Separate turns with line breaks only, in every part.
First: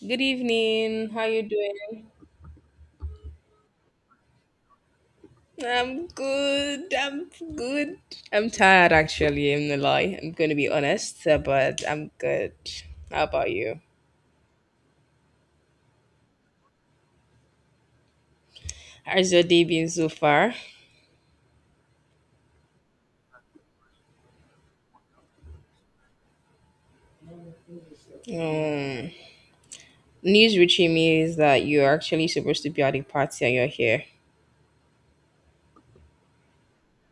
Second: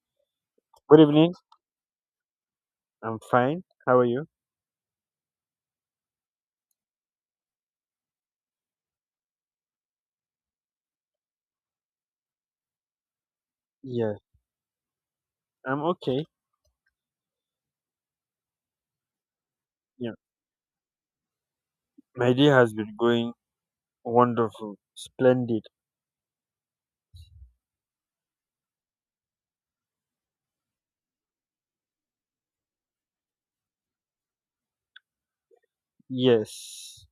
Good
Good
evening. How
evening.
you doing?
I'm fine. How are you?
I'm good. I'm good. I'm tired actually, I'm gonna lie. I'm gonna be honest, but I'm good. How about you?
Yes, I'm okay.
How's your day been so
Yeah,
far?
my day has been going wonderful, splendid.
Um, news reaching me is that you're actually supposed to be at a party and you're here.
Yes.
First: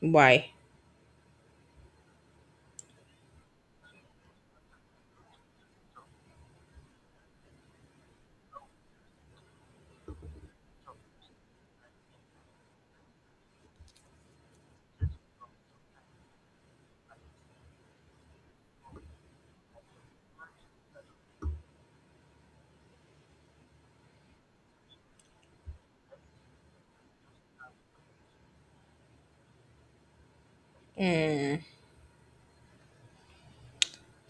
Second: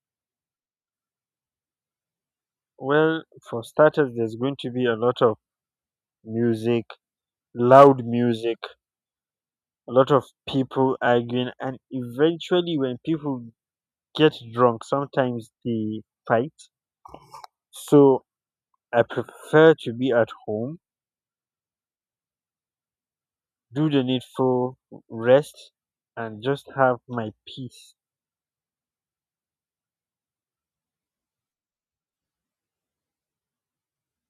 Why?
Well, for starters, there's going to be a lot of music, loud music, a lot of people arguing, and eventually, when people get drunk, sometimes they fight. So I prefer to be at home, do the needful, rest, and just have my peace.
Mm.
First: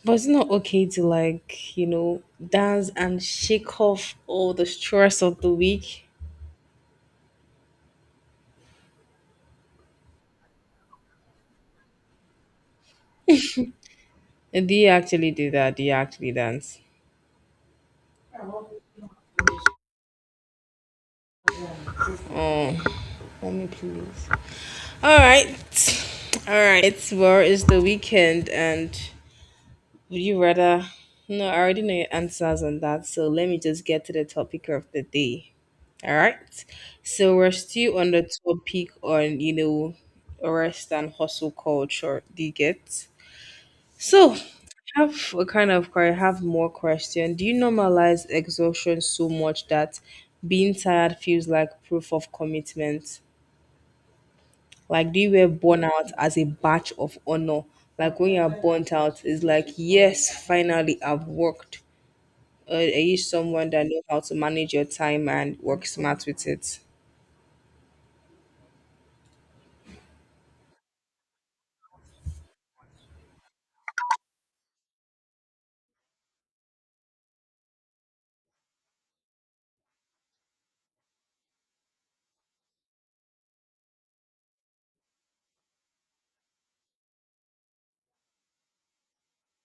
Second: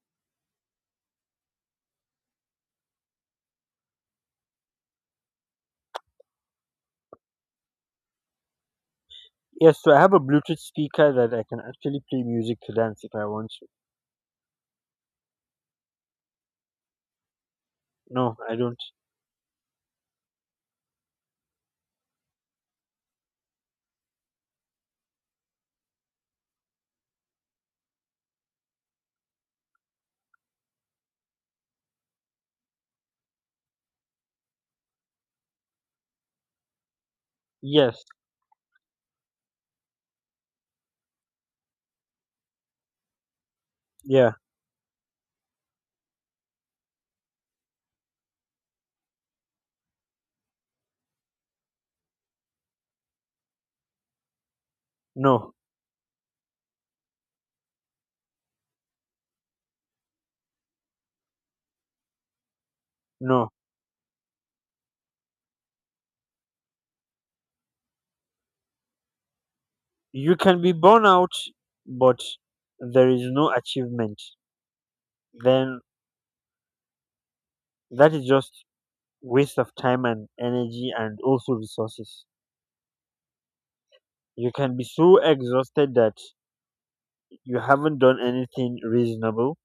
But it's not okay to like, dance and shake off all the stress of the week.
Yes, so I have a Bluetooth speaker that I can actually play music to dance if I want to.
Do you actually do that? Do you actually dance?
No, I don't.
Oh, let me please. All right. All right. Well, it's the weekend, and would you rather? No, I already know your answers on that. So let me just get to the topic of the day. All right. So we're still
Yes,
on the topic on, rest and hustle culture. Do you get?
yeah,
So I have a kind of que- I have more question. Do you normalize exhaustion so much that being tired feels like proof of commitment? Like, do you were
no,
burn out as a badge of honor? Like, when you're burnt out, it's like, yes, finally, I've worked. Are you
no.
someone that knows how to manage your time and work smart with it?
You can be born out, but there is no achievement. Then that is just waste of time and energy and also resources. You can be so exhausted that you haven't done anything reasonable.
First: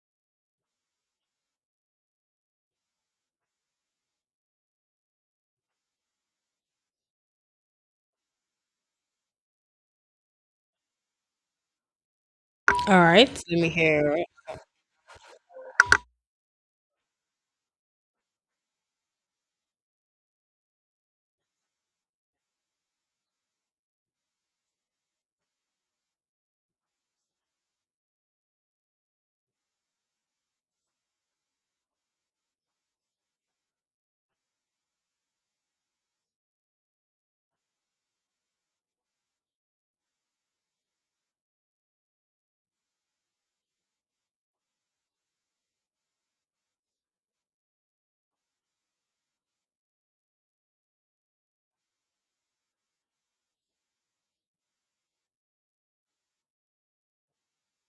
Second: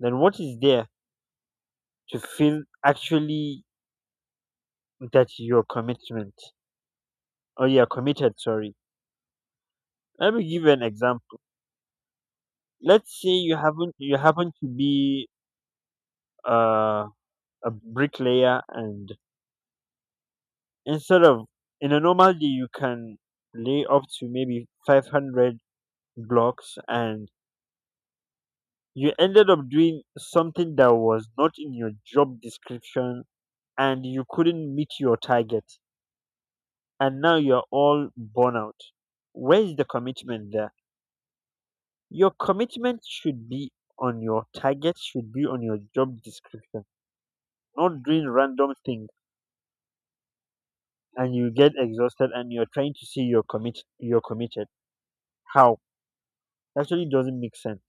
Then what is there to feel actually that your commitment or you are committed? Sorry. Let me give you an example.
All
Let's say
right.
you
Let me
happen
hear
you
it.
happen to be uh, a bricklayer, and instead of in a normal day you can lay up to maybe 500 blocks and you ended up doing something that was not in your job description, and you couldn't meet your target, and now you're all burnt out. Where's the commitment there? Your commitment should be on your target, should be on your job description, not doing random things, and you get exhausted, and you're trying to see you're committed. How? Actually doesn't make sense.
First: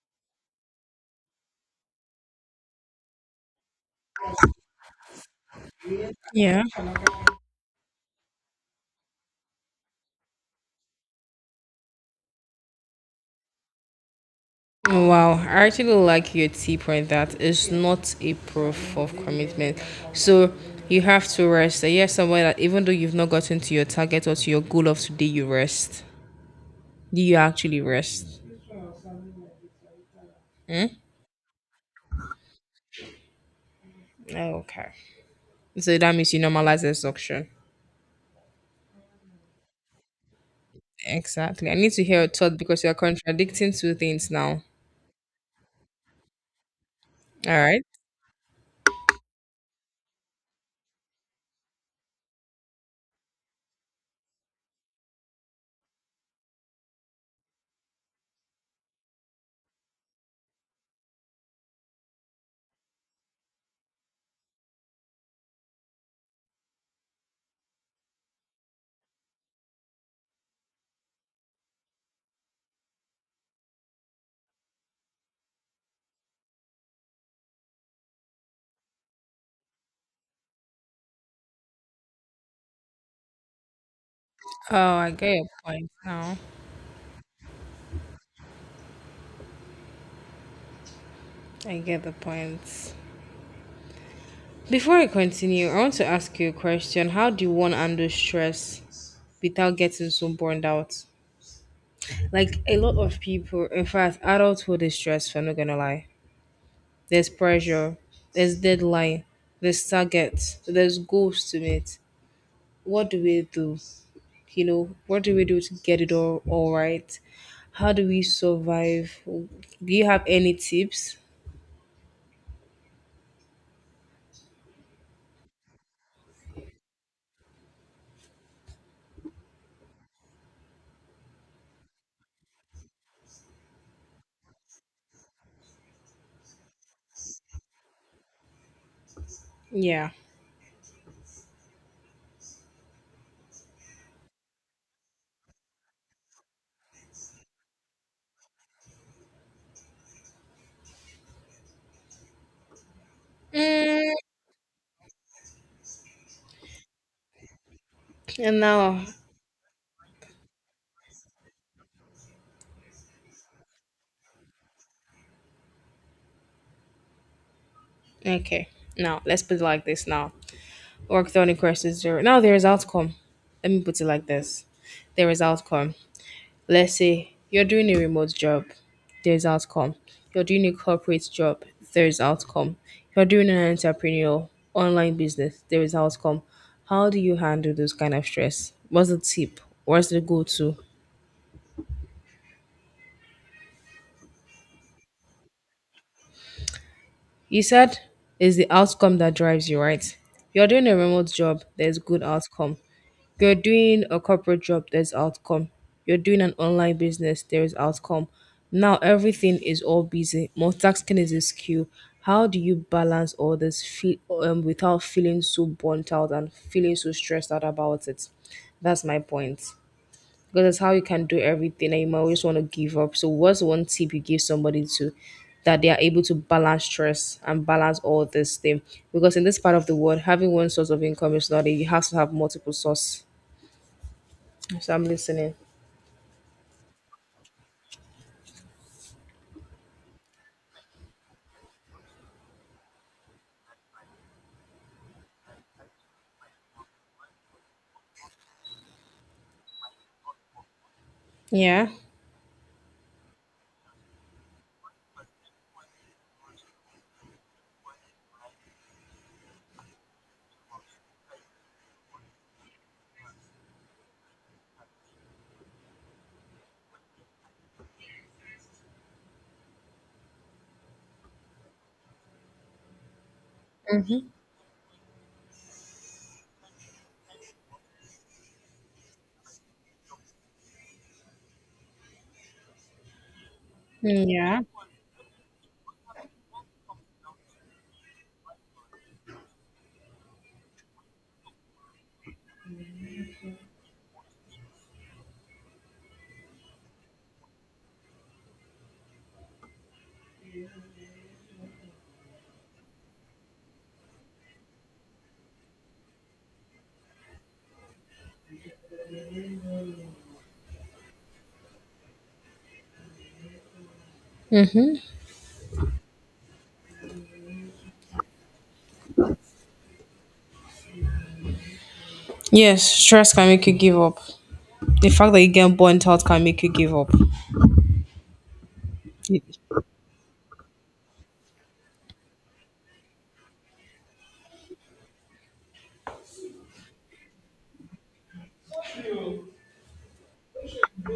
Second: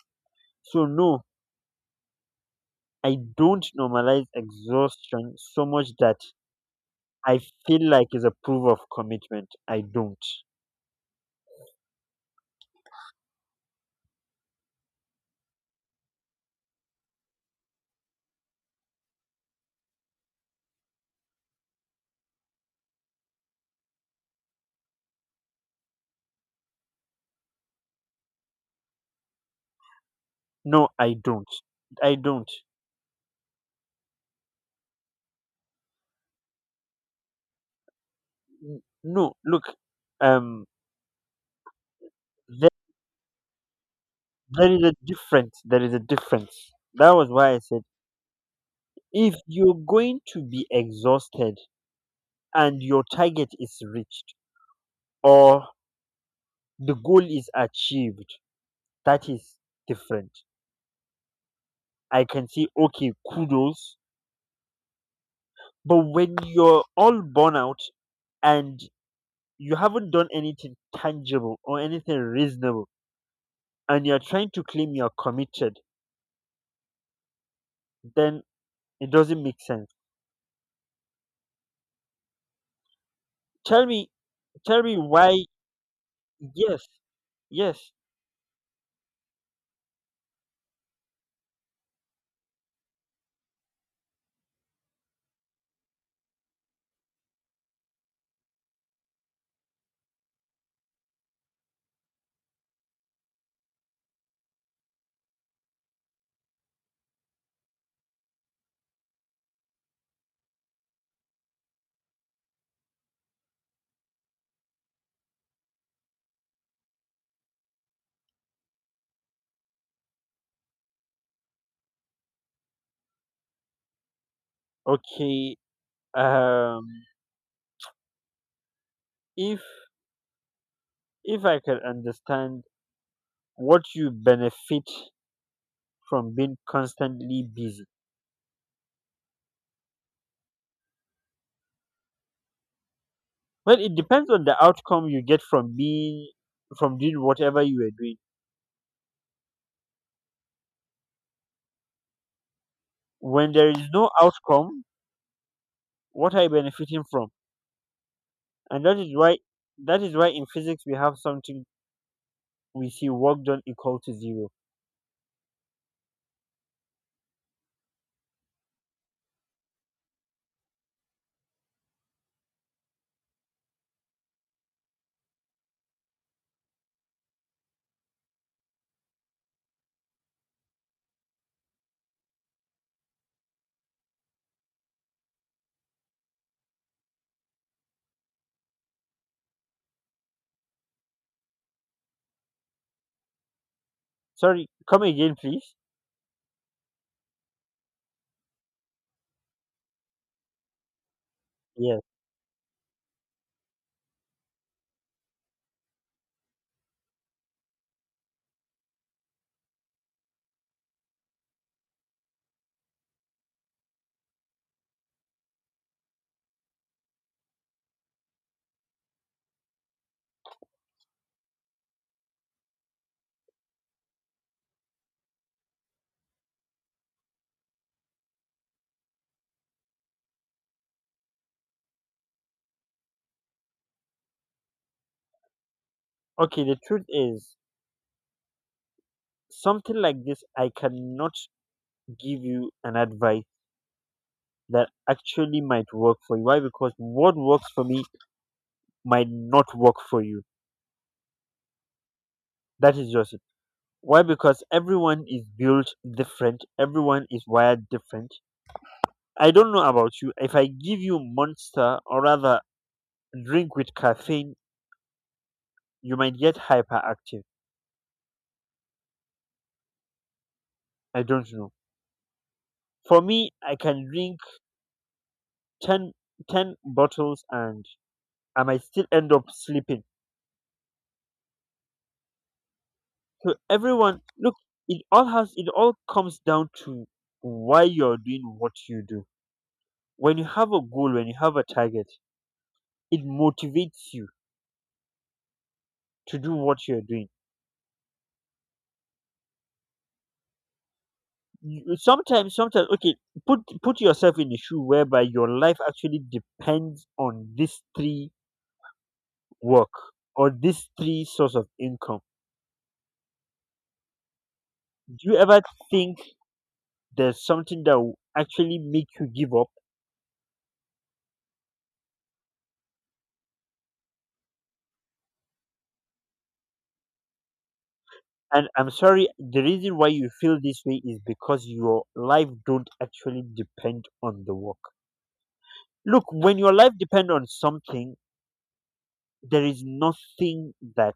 So no, I don't normalize exhaustion so much that
Yeah.
I feel like it's a proof of commitment. I don't.
Wow. I actually like your tip on that. It's not a proof of commitment. So you have to rest. Are you someone that even though you've not gotten to your target or to your goal of today, you rest. Do you actually rest?
No,
Hmm?
I don't.
Okay. So that means you normalize exhaustion.
No, look, um
Exactly. I need to hear your thought
there,
because you're contradicting two things now.
there is a difference. That was why
All
I said,
right.
if you're going to be exhausted and your target is reached, or the goal is achieved, that is different. I can see, okay, kudos. But when you're all born out and you haven't done anything tangible or anything reasonable, and you're trying to claim you're committed, then it doesn't make sense. Tell me,
Oh,
tell me
I get
why.
your point now.
Yes, yes.
I get the point. Before I continue, I want to ask you a question. How do you handle stress without getting so burned out? Like a lot of people, in fact, adulthood is stressful, I'm not gonna lie. There's pressure, there's deadline, there's targets, there's goals to meet. What do we do? What do we do to get it all right? How do we survive? Do you have any tips?
Okay, um, if, if I can understand what you benefit from being constantly busy.
Yeah.
Well, it depends on the outcome you get from doing whatever you are doing. When there is no
mm,
outcome, what are you benefiting from?
and
And that
now.
is why that is why in physics we have something, we see work done equal to zero.
Okay, now let's put it like this. Now, work done equals zero. Now there is outcome. Let me put it like this, there is outcome. Let's say you're doing a remote job, there's outcome. You're doing a corporate job, there's outcome. You're doing an entrepreneurial online business, there is outcome. How do you handle those kind of stress? What's the tip? What's the go to?
Sorry, come again, please.
You said it's the outcome that drives you, right? You're doing a remote job, there's
Yes.
good outcome. You're doing a corporate job, there's outcome. You're doing an online business, there is outcome. Now everything is all busy. Multitasking is a skill. How do you balance all this feel without feeling so burnt out and feeling so stressed out about it? That's my point. Because that's how you can do everything and you might always want to give up. So what's one tip you give somebody to that they are able to balance stress and balance all this thing? Because in this part of the world, having one source of income is not it. You have to have multiple source. So I'm listening.
Okay, the truth is, something like this I cannot give you an advice that actually might work for you. Why? Because what works for me might not work for you.
Yeah.
That is just it. Why? Because everyone is built different, everyone is wired different. I don't know about you. If I give you Monster, or rather drink with caffeine, you might get hyperactive. I don't know. For me, I can drink 10, 10 bottles and I might still end up sleeping. So everyone,
Mm,
look,
yeah.
it all comes down to why you're doing what you do. When you have a goal, when you have a target, it motivates you to do what you're doing. Sometimes, sometimes, okay, put yourself in a shoe whereby your life actually depends on these three work or these three source of income. Do you ever think there's something that will actually make you give up?
Yes, stress can make you give up. The fact that you get burnt out can make you give up.
And I'm sorry, the reason why you feel this way is because your life don't actually depend on the work. Look, when your life depend on something, there is nothing that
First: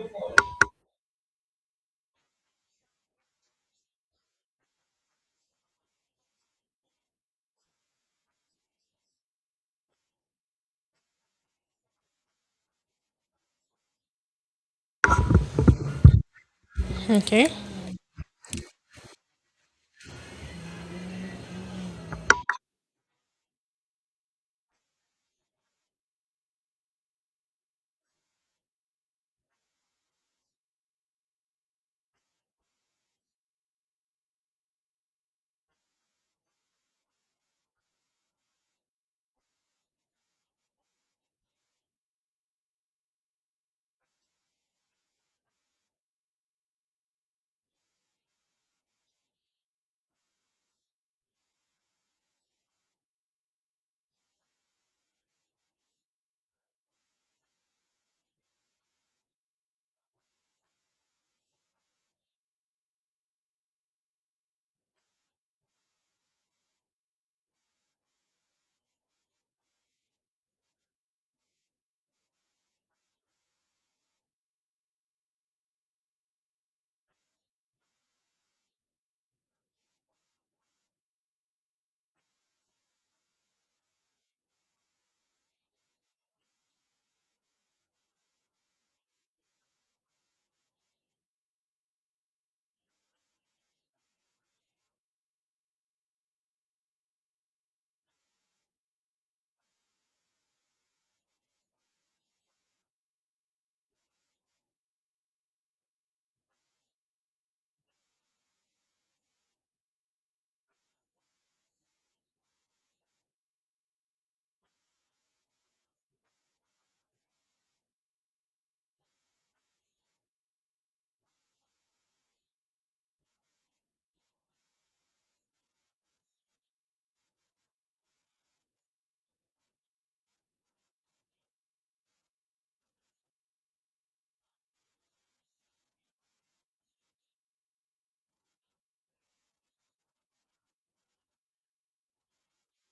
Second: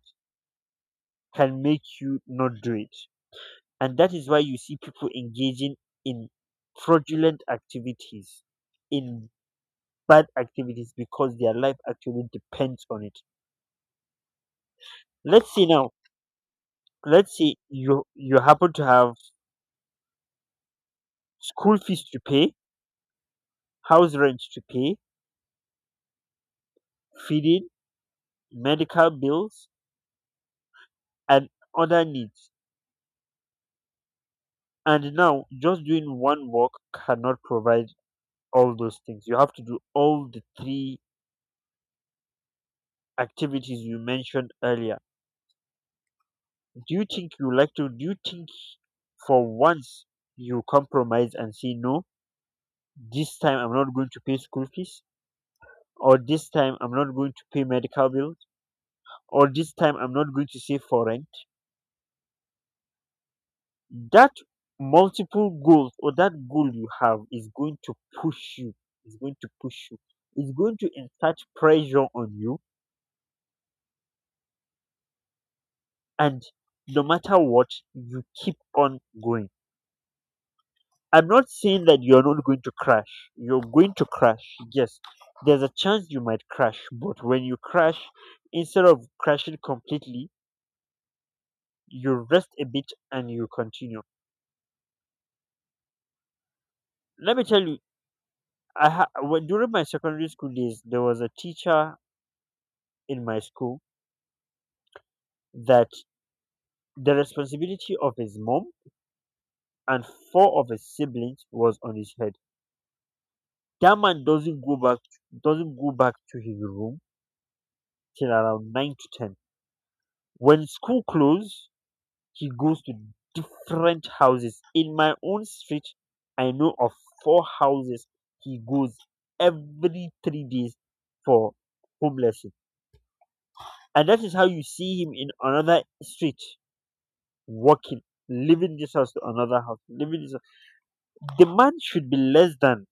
can make you not do it. And that is why you see people engaging in fraudulent activities, in bad activities, because their life actually depends on it. let's say now let's
Okay.
say you happen to have school fees to pay, house rent to pay, feeding, medical bills, and other needs, and now just doing one work cannot provide all those things. You have to do all the three activities you mentioned earlier. Do you think you like to? Do you think for once you compromise and say no? This time I'm not going to pay school fees, or this time I'm not going to pay medical bills, or this time I'm not going to save for rent. That multiple goals, or that goal you have, is going to push you. Is going to push you. It's going to insert pressure on you, and no matter what, you keep on going. I'm not saying that you're not going to crash. You're going to crash. Yes, there's a chance you might crash, but when you crash, instead of crashing completely, you rest a bit and you continue. Let me tell you, when, during my secondary school days, there was a teacher in my school, that the responsibility of his mom and four of his siblings was on his head. That man doesn't go back to his room till around 9 to 10. When school closed, he goes to different houses. In my own street, I know of four houses he goes every 3 days for homelessness. And that is how you see him in another street walking, leaving this house to another house, leaving this house. The man should be less than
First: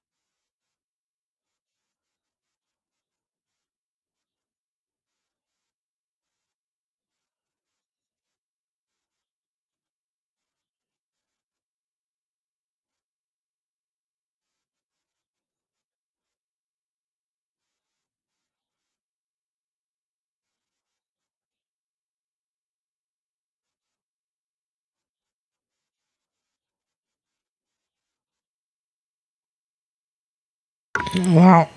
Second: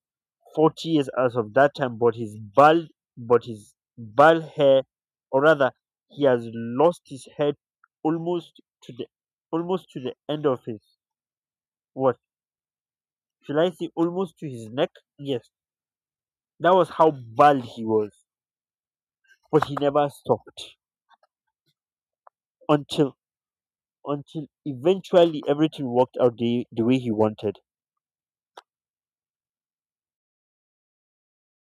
40 years as of that time, but his bald hair, or rather, he has lost his head almost to the end of his, what? Shall I say almost to his neck? Yes. That was how bald he was. But he never stopped until until eventually everything worked out the, way he wanted.
Wow.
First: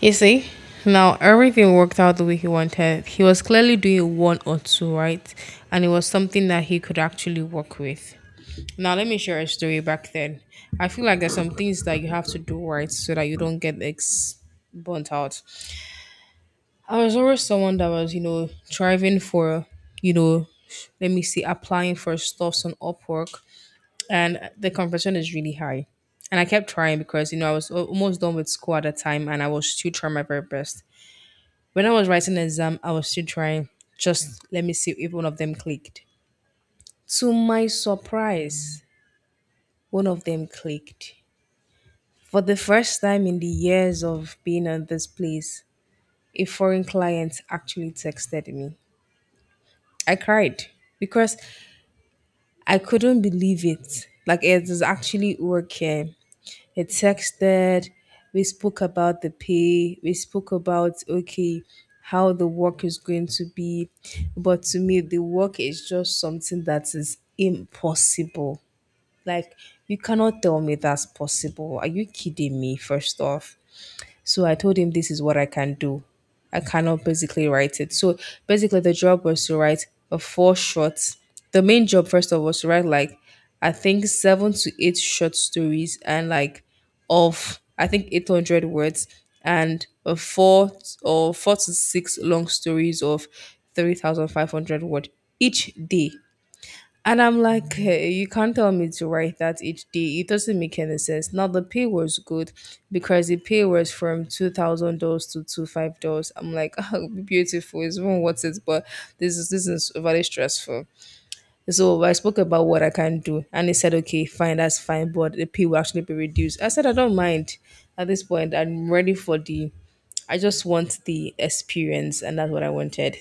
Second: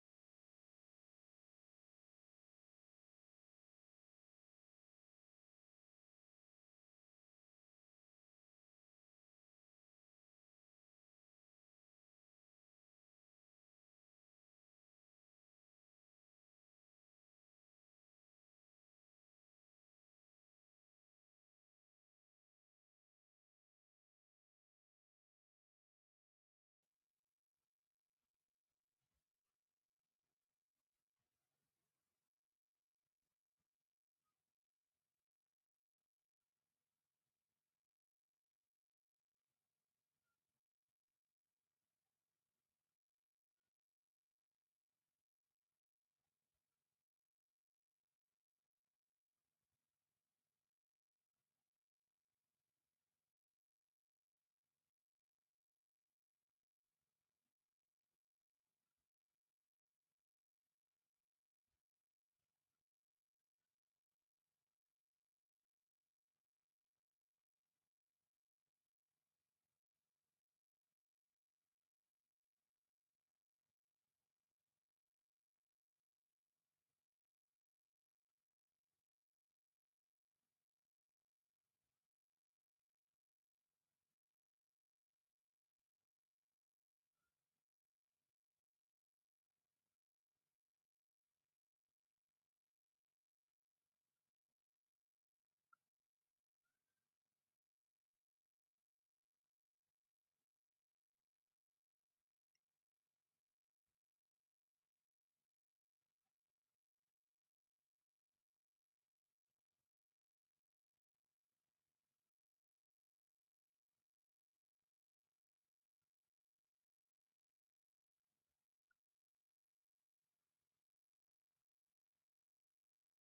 You see? Now everything worked out the way he wanted. He was clearly doing a one or two, right? And it was something that he could actually work with. Now let me share a story back then. I feel like there's some things that you have to do right so that you don't get ex burnt out. I was always someone that was, striving for, you know, let me see, applying for stuffs on Upwork, and the conversion is really high. And I kept trying because, I was almost done with school at the time, and I was still trying my very best. When I was writing the exam, I was still trying. Just let me see if one of them clicked. To my surprise, one of them clicked. For the first time in the years of being at this place, a foreign client actually texted me. I cried because I couldn't believe it. Like it is actually working. It texted. We spoke about the pay. We spoke about okay how the work is going to be. But to me, the work is just something that is impossible. Like you cannot tell me that's possible. Are you kidding me? First off, so I told him this is what I can do. I cannot basically write it. So basically, the job was to write a four short. The main job first of all was to write like I think seven to eight short stories and like of I think 800 words and a four or four to six long stories of 3,500 word each day. And I'm like, hey, you can't tell me to write that each day. It doesn't make any sense. Now the pay was good because the pay was from $2,000 to two five dollars. I'm like, oh, beautiful. It's even worth it, but this is very stressful. So I spoke about what I can do, and he said, okay, fine, that's fine, but the pay will actually be reduced. I said, I don't mind. At this point, I'm ready for the. I just want the experience, and that's what I wanted.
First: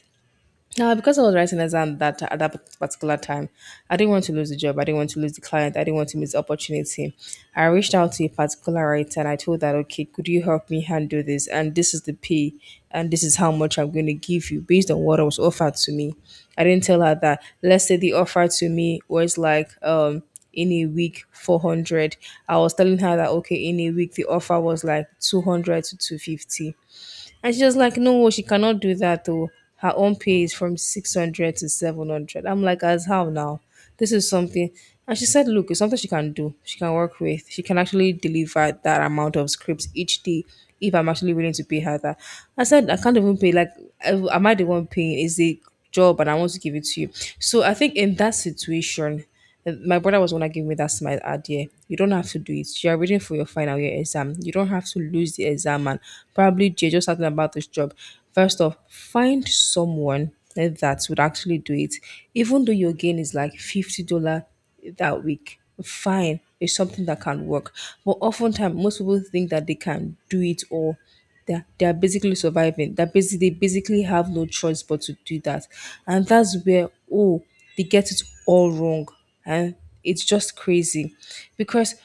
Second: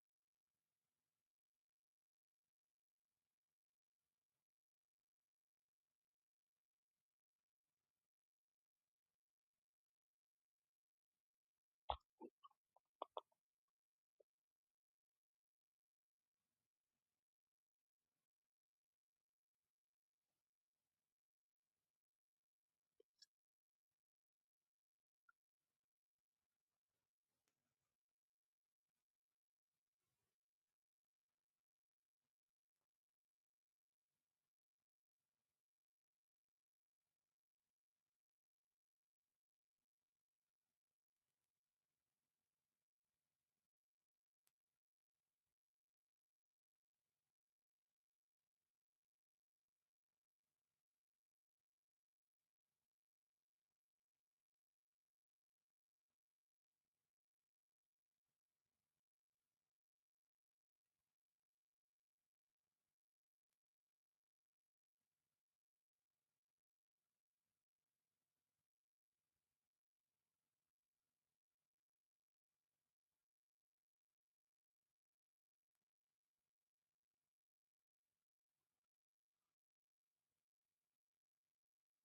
Now, because I was writing exam that at that particular time, I didn't want to lose the job. I didn't want to lose the client. I didn't want to miss the opportunity. I reached out to a particular writer and I told that, okay, could you help me handle this? And this is the pay, and this is how much I'm going to give you based on what was offered to me. I didn't tell her that. Let's say the offer to me was like in a week 400. I was telling her that okay, in a week the offer was like 200 to 250, and she was like, no, she cannot do that though. Her own pay is from 600 to 700. I'm like, as how now? This is something. And she said, look, it's something she can do. She can work with. She can actually deliver that amount of scripts each day if I'm actually willing to pay her that. I said, I can't even pay. Like, am I the one paying? Is a job and I want to give it to you. So I think in that situation, and my brother was the one that gave me that smile idea. You don't have to do it. You're reading for your final year exam. You don't have to lose the exam and probably Jay just talking about this job. First off, find someone that would actually do it. Even though your gain is like $50 that week, fine. It's something that can work. But oftentimes most people think that they can do it or they're basically surviving. That basically they basically have no choice but to do that. And that's where oh they get it all wrong, and it's just crazy because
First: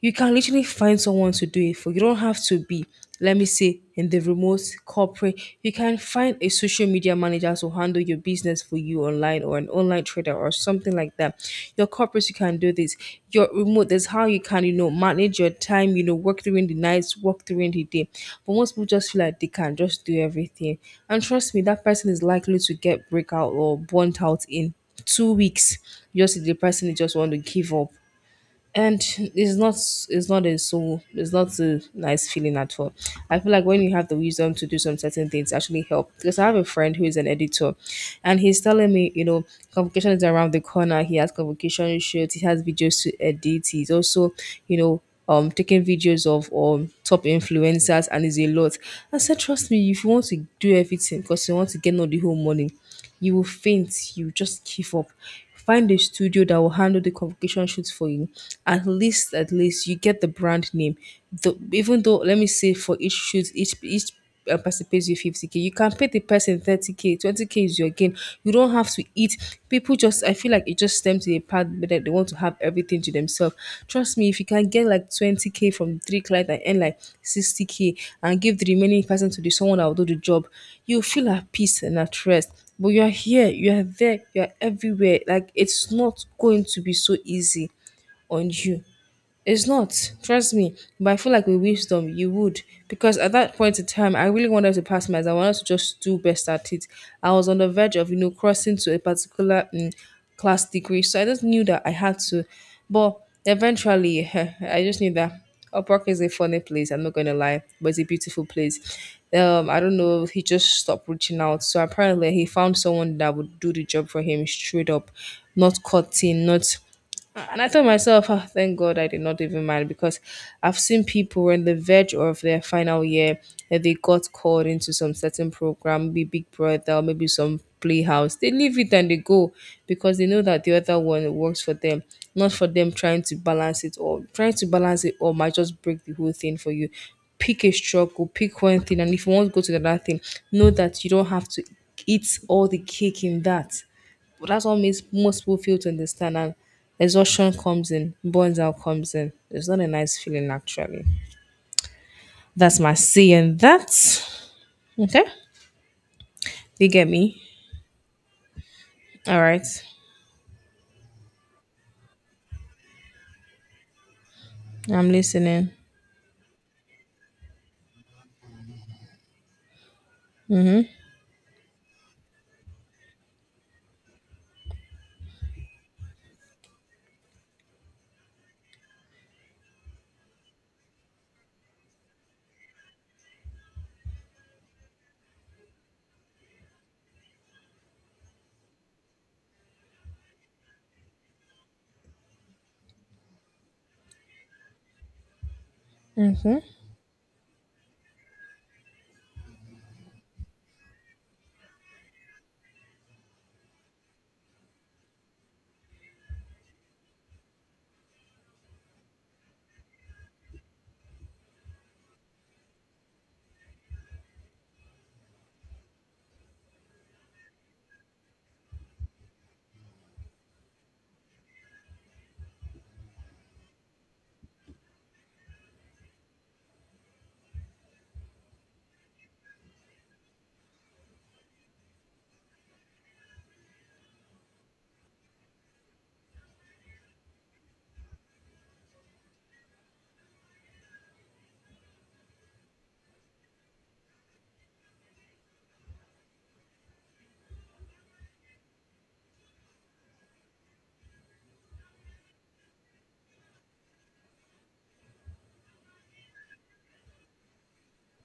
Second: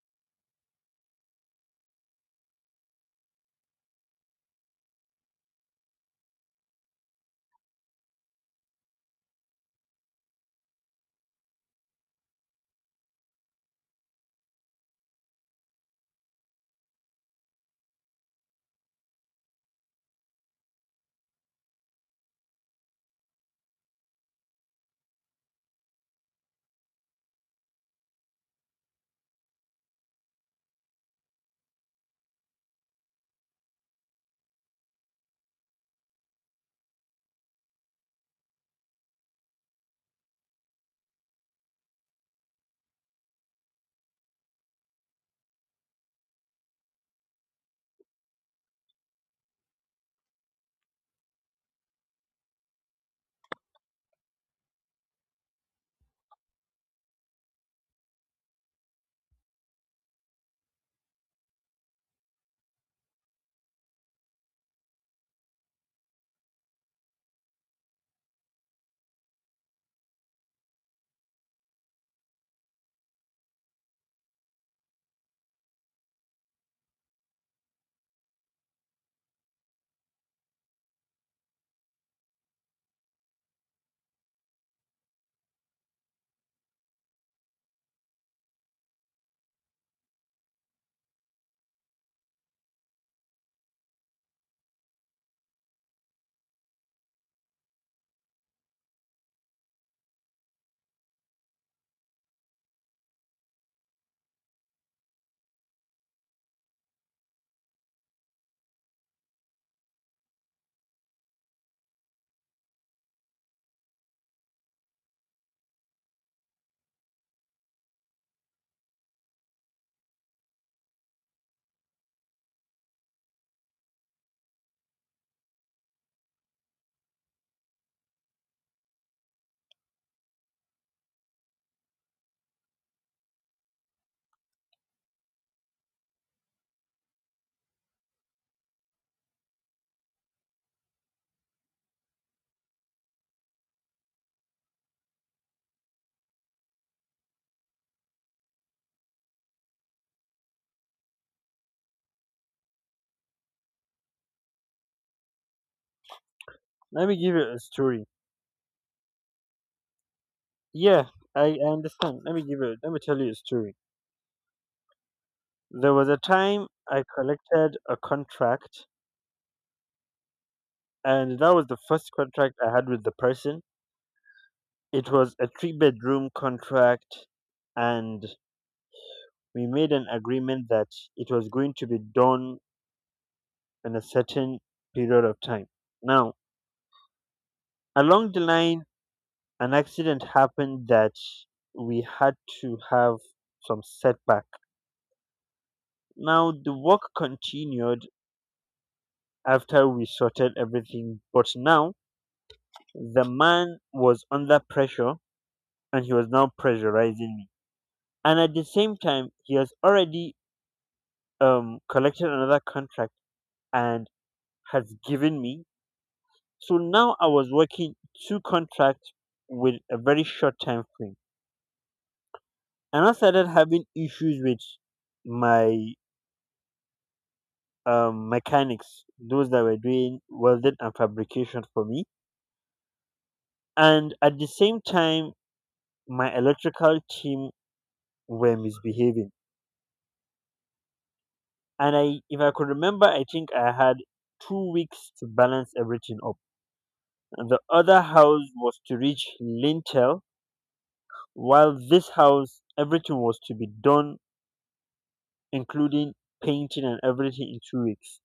you can literally find someone to do it for you. Don't have to be, let me say, in the remote corporate you can find a social media manager to handle your business for you online, or an online trader or something like that. Your corporate you can do this. Your remote, that's how you can, manage your time, work during the nights, work during the day. But most people just feel like they can just do everything, and trust me, that person is likely to get breakout or burnt out in 2 weeks, just if the person just want to give up. And it's not a nice feeling at all. I feel like when you have the wisdom to do some certain things actually help, because I have a friend who is an editor and he's telling me, convocation is around the corner. He has convocation shoots, he has videos to edit, he's also, you know taking videos of top influencers, and it's a lot. I said, trust me, if you want to do everything because you want to get all the whole money, you will faint, you just give up. Find a studio that will handle the convocation shoots for you. At least you get the brand name. The, even though, let me say, for each shoot, each person pays you 50K. You can pay the person 30K, 20K is your gain. You don't have to eat. People just, I feel like it just stems to a part that they want to have everything to themselves. Trust me, if you can get like 20k from three clients and earn like 60k and give the remaining person to the someone that will do the job, you feel at peace and at rest. But you're here, you're there, you're everywhere. Like it's not going to be so easy on you. It's not, trust me. But I feel like with wisdom, you would. Because at that point in time, I really wanted to pass my exam. I wanted to just do best at it. I was on the verge of, you know, crossing to a particular class degree. So I just knew that I had to. But eventually, I just knew that Upwork is a funny place. I'm not going to lie, but it's a beautiful place. I don't know. He just stopped reaching out. So apparently, he found someone that would do the job for him straight up, not cutting, not and I told myself, "Ah, thank God I did not even mind, because I've seen people were on the verge of their final year that they got called into some certain program, maybe Big Brother, or maybe some playhouse. They leave it and they go because they know that the other one works for them, not for them trying to balance it all. Trying to balance it all might just break the whole thing for you. Pick a struggle, pick one thing, and if you want to go to the other thing, know that you don't have to eat all the cake in that. That's what makes most people fail to understand, and exhaustion comes in, burns out comes in. It's not a nice feeling actually. That's my saying that. Okay. You
Let
get
me give
me.
you a story.
All right.
Yeah, I understand. Let me tell you a story.
I'm listening.
There was a time I collected a contract, and that was the first contract I had with the person. It was a three-bedroom contract, and we made an agreement that it was going to be done in a certain period of time. Now, along the line, an accident happened, that we had to have some setback. Now,
Mm-hmm.
the work continued after we sorted everything, but now the man was under pressure, and he was now pressurizing me. And at the same time, he has already collected another contract and has given me. So now I was working two contracts with a very short time frame. And I started having issues with my mechanics, those that were doing welding and fabrication for me. And at the same time, my electrical team were misbehaving. And I, if I could remember, I think I had 2 weeks to balance everything up. And the other house was to reach lintel, while this house, everything was to be done, including painting and everything, in 2 weeks.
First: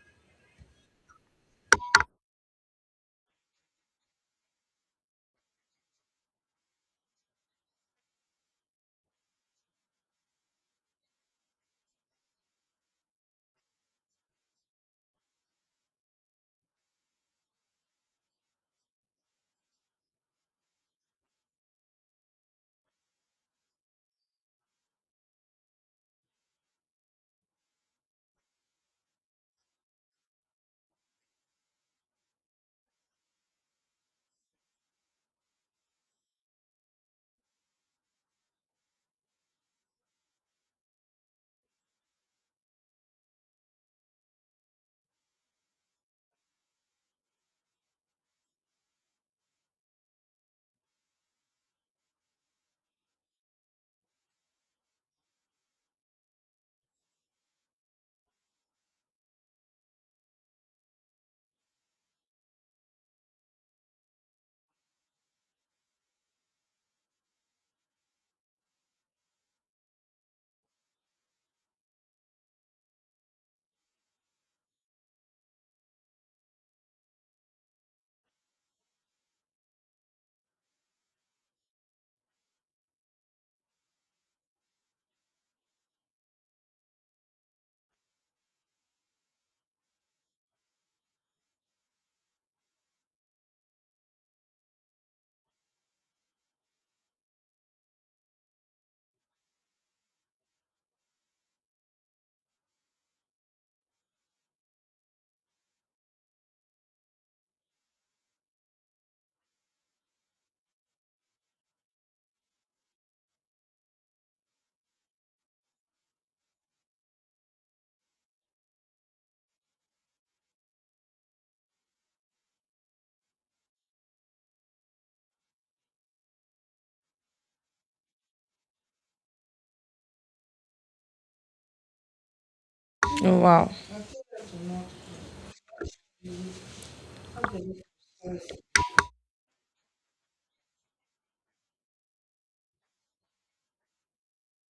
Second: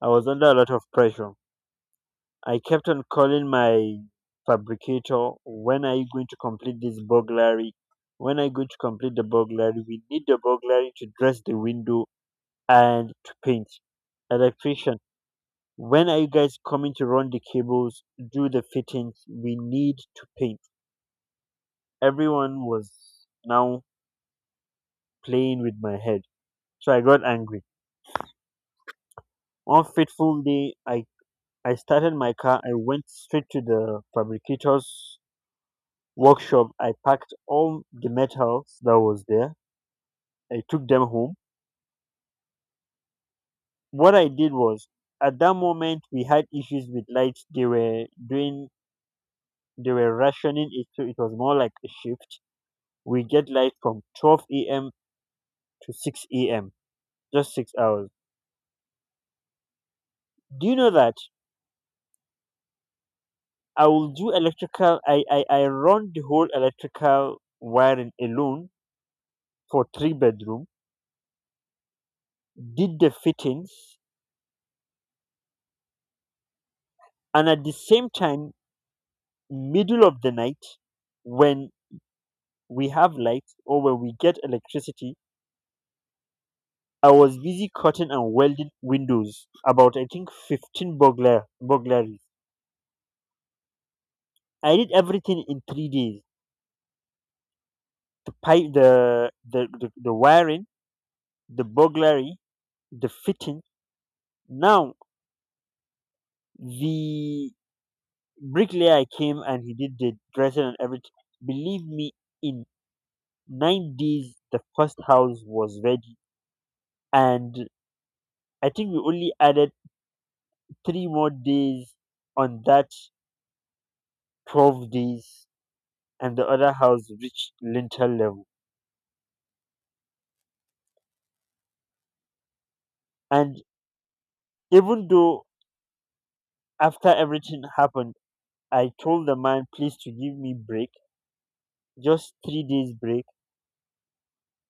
I was under a lot of pressure. I kept on calling my fabricator, "When are you going to complete this burglary? When are you going to complete the burglary? We need the burglary to dress the window and to paint." Electrician, "When are you guys coming to run the cables, do the fittings? We need to paint." Everyone was now playing with my head. So I got angry. One fateful day, I started my car. I went straight to the fabricator's workshop, I packed all the metals that was there. I took them home. What I did was, at that moment, we had issues with lights. They were rationing it, so it was more like a shift. We get light from 12 a.m. to 6 a.m., just 6 hours. Do you know that I will do electrical? I run the whole electrical wiring alone for three-bedroom, did the fittings, and at the same time, middle of the night, when we have light or when we get electricity, I was busy cutting and welding windows, about I think 15 burglaries. I did everything in 3 days. The wiring, the burglary, the fitting. Now the bricklayer came and he did the dressing and everything. Believe me, in 9 days the first house was ready, and I think we only added three more days on that, 12 days, and the other house reached lintel level.
Oh,
And
wow.
even though after everything happened, I told the man, please, to give me break, just 3 days break.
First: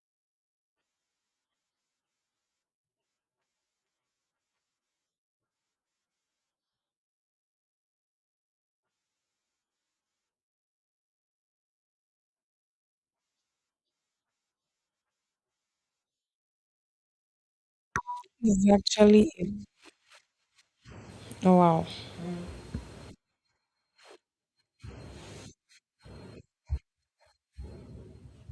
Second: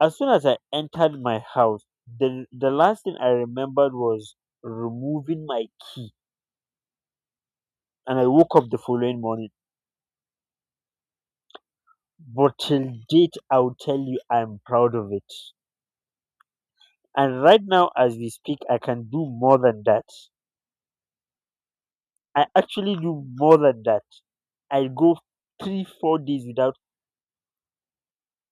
As soon as I entered my house, the, last thing I remembered was removing my key. And I woke up the following morning. But till date, I'll tell you, I'm proud of it. And right now, as we speak,
It's
I can do
actually,
more than that.
oh, wow.
I actually do more than that. I go three, 4 days without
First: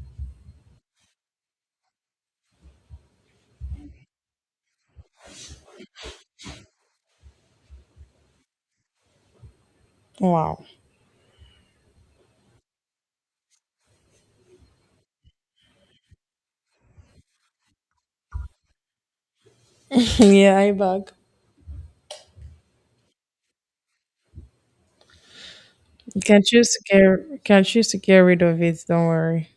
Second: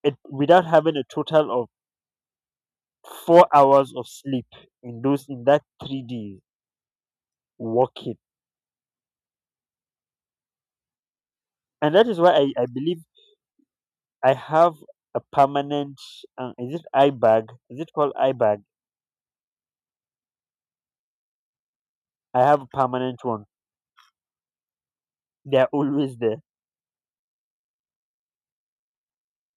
without having a total of 4 hours of sleep in those in that 3 days working,
Oh, wow.
and that is why I believe I have a permanent. Is it eye bag? Is it called eye bag?
Yeah, I back.
I have a permanent one. They are always
You
there.
can choose to get, can choose to get rid of it, don't worry.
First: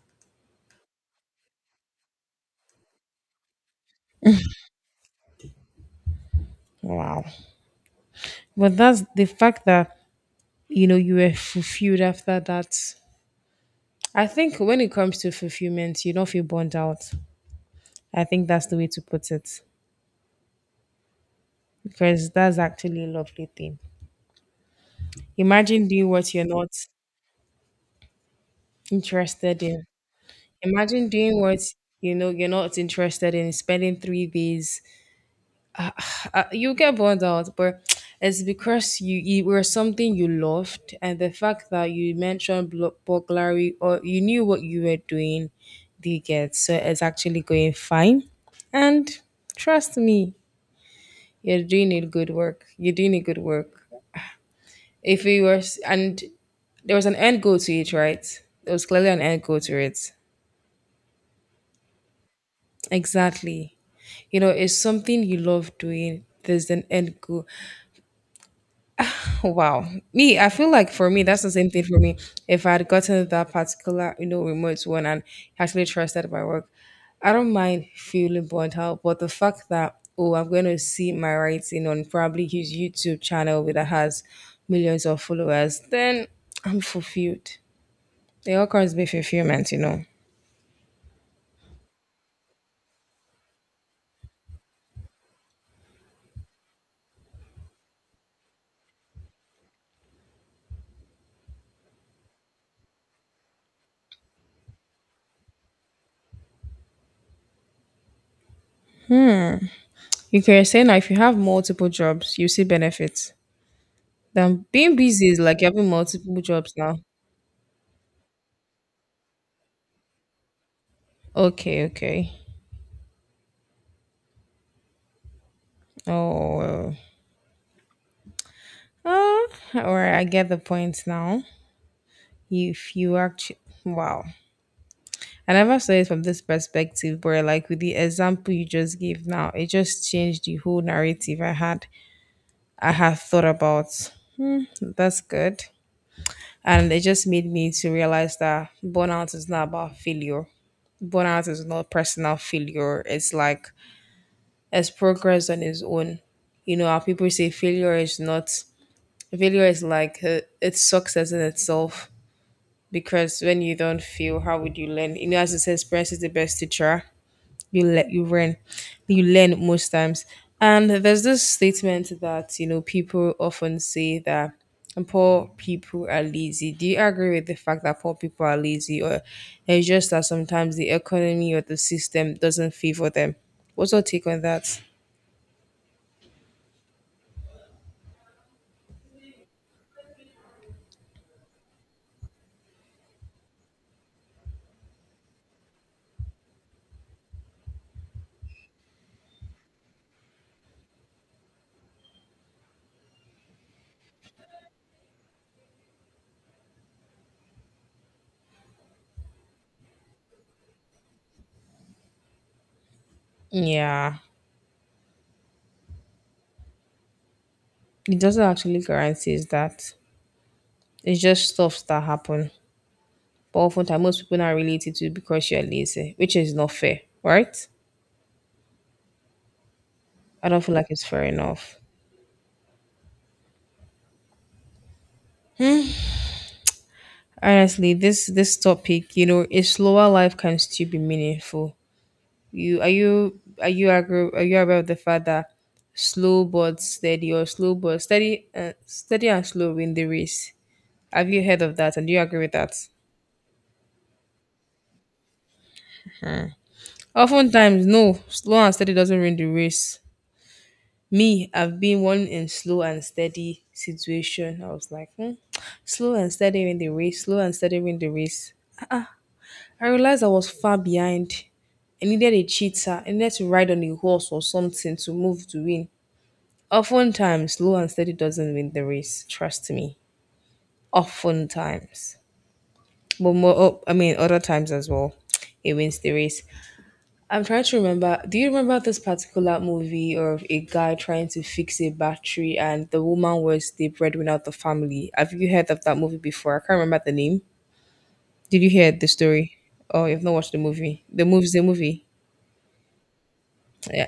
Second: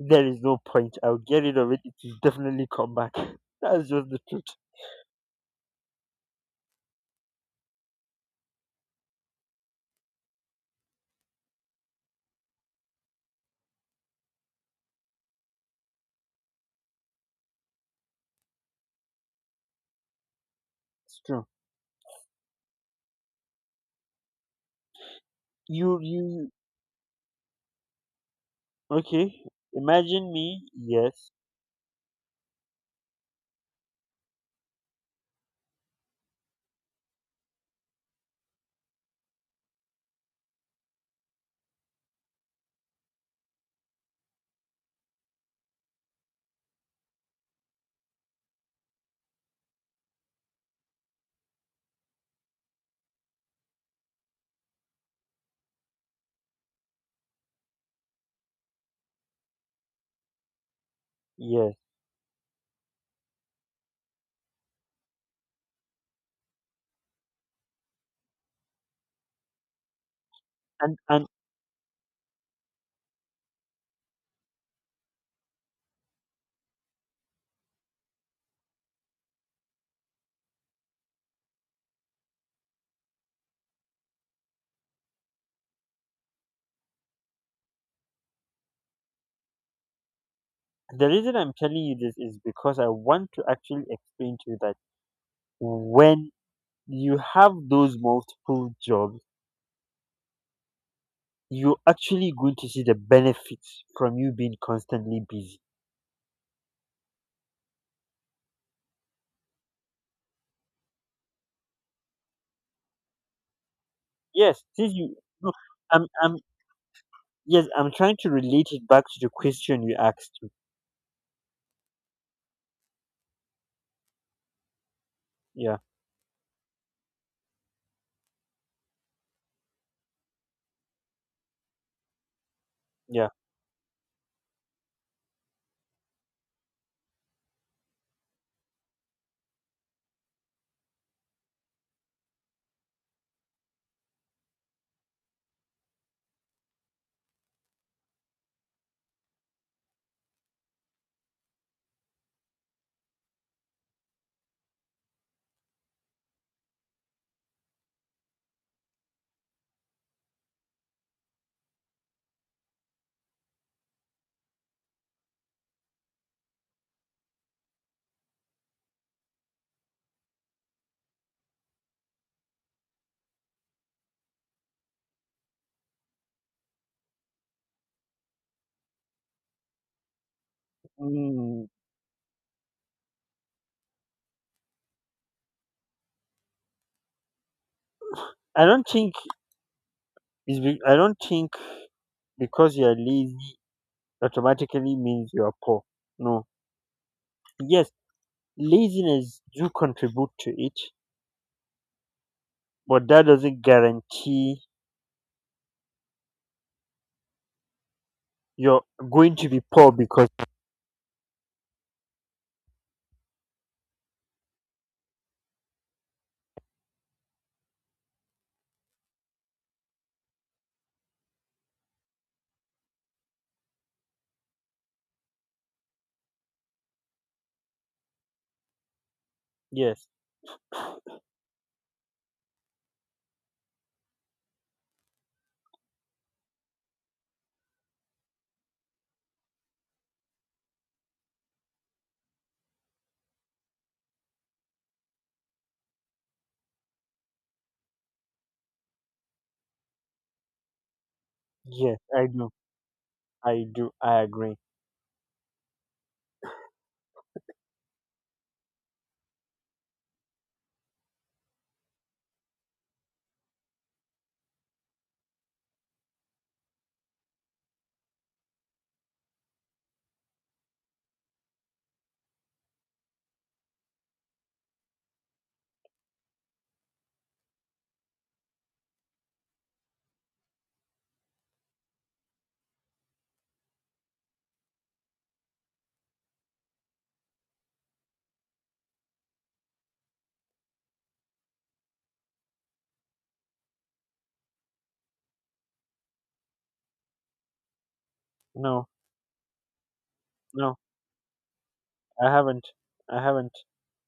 There is no point. I'll get rid of it. It will definitely come back. That's just the truth.
Wow. But that's the fact that, you know, you were fulfilled after that. I think when it comes to fulfillment, you don't feel burned out. I think that's the way to put it,
It's true.
because that's actually a lovely thing. Imagine
You
doing what you're
you
not
okay?
interested in.
Imagine me.
Imagine
Yes.
doing what you know you're not interested in. Spending 3 days, you get burned out, but it's because you it were something you loved, and the fact that you mentioned burglary or you knew what you were doing, do you get so it's actually going fine. And trust me, you're doing it good work. You're doing a good work. If we were, and there was an end goal to it, right? There was clearly an end goal to it.
Yes.
Exactly. You know, it's something you love doing. There's an end goal. Wow. Me, I feel like
And
for me,
and
that's the same thing for me. If I had gotten that particular, you know, remote one and actually trusted my work, I don't mind feeling burnt out. But the fact that, oh, I'm going to see my writing on probably his YouTube channel with that has millions of followers, then I'm fulfilled. It all comes with fulfillment, you know.
the reason I'm telling you this is because I want to actually explain to you that when you have those multiple jobs, you're actually going to see the benefits from you being constantly busy.
You can say now, if you have multiple jobs, you see benefits.
Yes,
Then
since
being
you
busy is
No,
like having
I'm
multiple jobs now.
yes, I'm trying to relate it back to the question you asked me.
Okay, okay.
Yeah,
Oh, well. Uh, or I get the point now. If you
yeah.
actually, wow, I never saw it from this perspective, where like with the example you just gave now, it just changed the whole narrative I had, I have thought about. That's good. And it just made me to realize that burnout is not about failure. Burnout is not personal failure. It's like it's progress on its own. You know how people say failure is not, failure is like it's success in itself, because when you don't feel, how would you learn? You know, as it says, experience is the best teacher. You let you learn most times. And there's this statement that, you know, people often say that poor people are lazy. Do you agree with the fact that poor people are lazy, or it's just that sometimes the economy or
Mm,
the system doesn't favor them? What's your take on that?
I don't think I don't think because you're lazy automatically means you're poor. No. Yes, laziness do contribute to it, but that doesn't guarantee you're going to be poor, because
Yeah, it doesn't actually guarantee that. It's just stuff that happen. But oftentimes, most people not related to you because you're lazy, which is not fair, right?
yes,
I don't feel like it's fair enough. Honestly, this topic, you know, a slower life can still be meaningful. You are, you are, you agree, are you aware of the fact that slow but steady or slow but steady steady and slow win the race? Have you heard of that?
yes,
And do you
I
agree
do,
with that?
I do, I agree.
Oftentimes, no, slow and steady doesn't win the race. Me, I've been one in slow and steady situation. I was like, hmm, slow and steady in the race, slow and steady in the race. I realized I was far behind. I needed a cheater. I needed to ride on a horse or something to move to win. Oftentimes, slow and steady doesn't win the race. Trust me. Oftentimes, but more, oh, I mean, other times as well, it wins the race. I'm trying to remember. Do you remember this particular movie of a guy trying to fix a battery and the woman was the breadwinner of the family? Have you heard of that movie before? I can't remember the name. Did you
No,
hear the story? Oh, you've not watched the
no,
movie. The movie's the movie.
I haven't, I haven't.
Yeah,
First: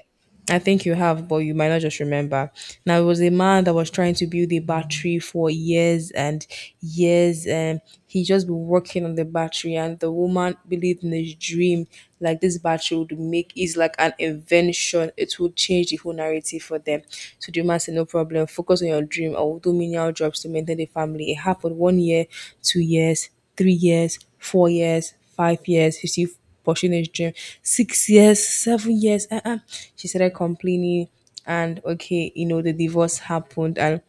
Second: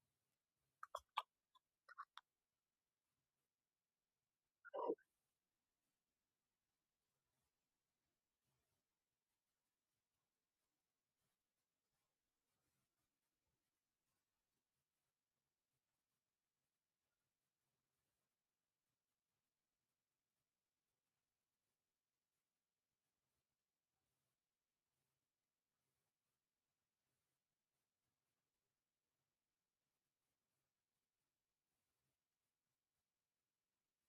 I think you have, but you might not just remember. Now, it was a man that was trying to build a battery for years and years, and he just been working on the battery. And the woman believed in his dream, like this battery would make is like an invention. It would change the whole narrative for them. So the man said, "No problem. Focus on your dream. I will do menial jobs to maintain the family." It happened one year, 2 years, 3 years, 4 years, 5 years. You see pursuing his dream. 6 years, 7 years. Uh-uh. She started complaining, and okay, you know, the divorce happened, and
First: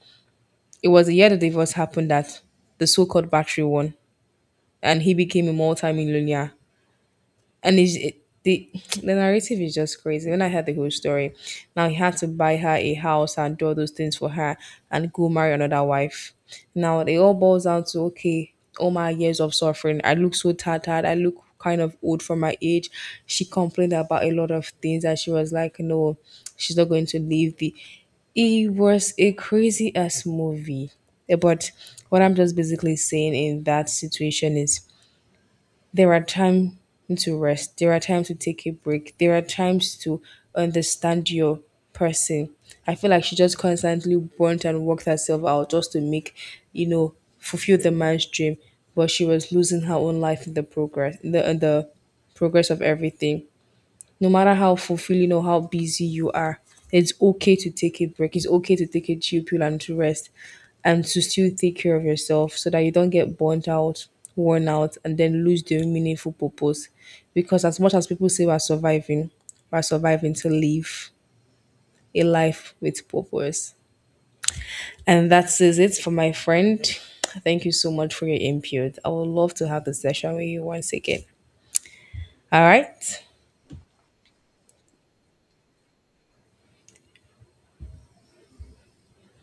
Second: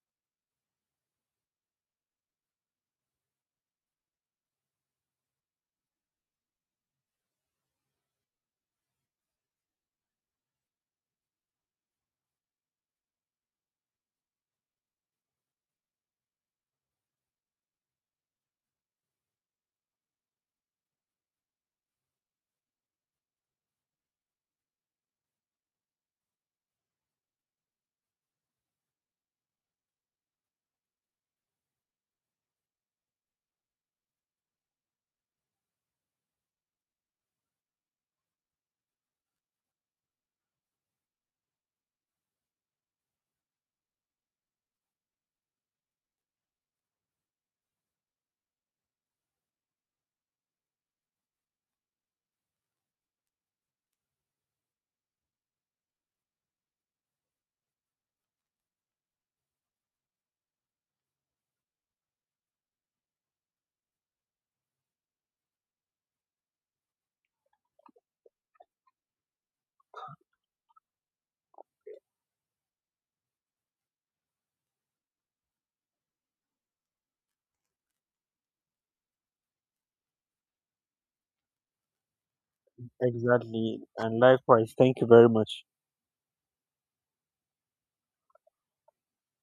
it was the year the divorce happened that the so-called battery won, and he became a multi-millionaire, and it's, it, the the narrative is just crazy. When I heard the whole story, now he had to buy her a house and do all those things for her and go marry another wife. Now it all boils down to okay, all my years of suffering. I look so tattered. I look kind of old for my age. She complained about a lot of things and she was like, no, she's not going to leave the. It was a crazy ass movie. Eh, but what I'm just basically saying in that situation is there are times to rest, there are times to take a break, there are times to understand your person. I feel like she just constantly burnt and worked herself out just to make, you know, fulfill the man's dream, but she was losing her own life in the progress of everything. No matter how fulfilling or how busy you are, it's okay to take a break. It's okay to take a chill pill and to rest and to still take care of yourself so that you don't get burnt out, worn out, and then lose the meaningful purpose. Because as much as people say we're surviving to live a life with purpose. And that is it for my friend. Thank you so much for your input. I would love to have the session with you once again. All right.
Exactly. And likewise, thank you very much.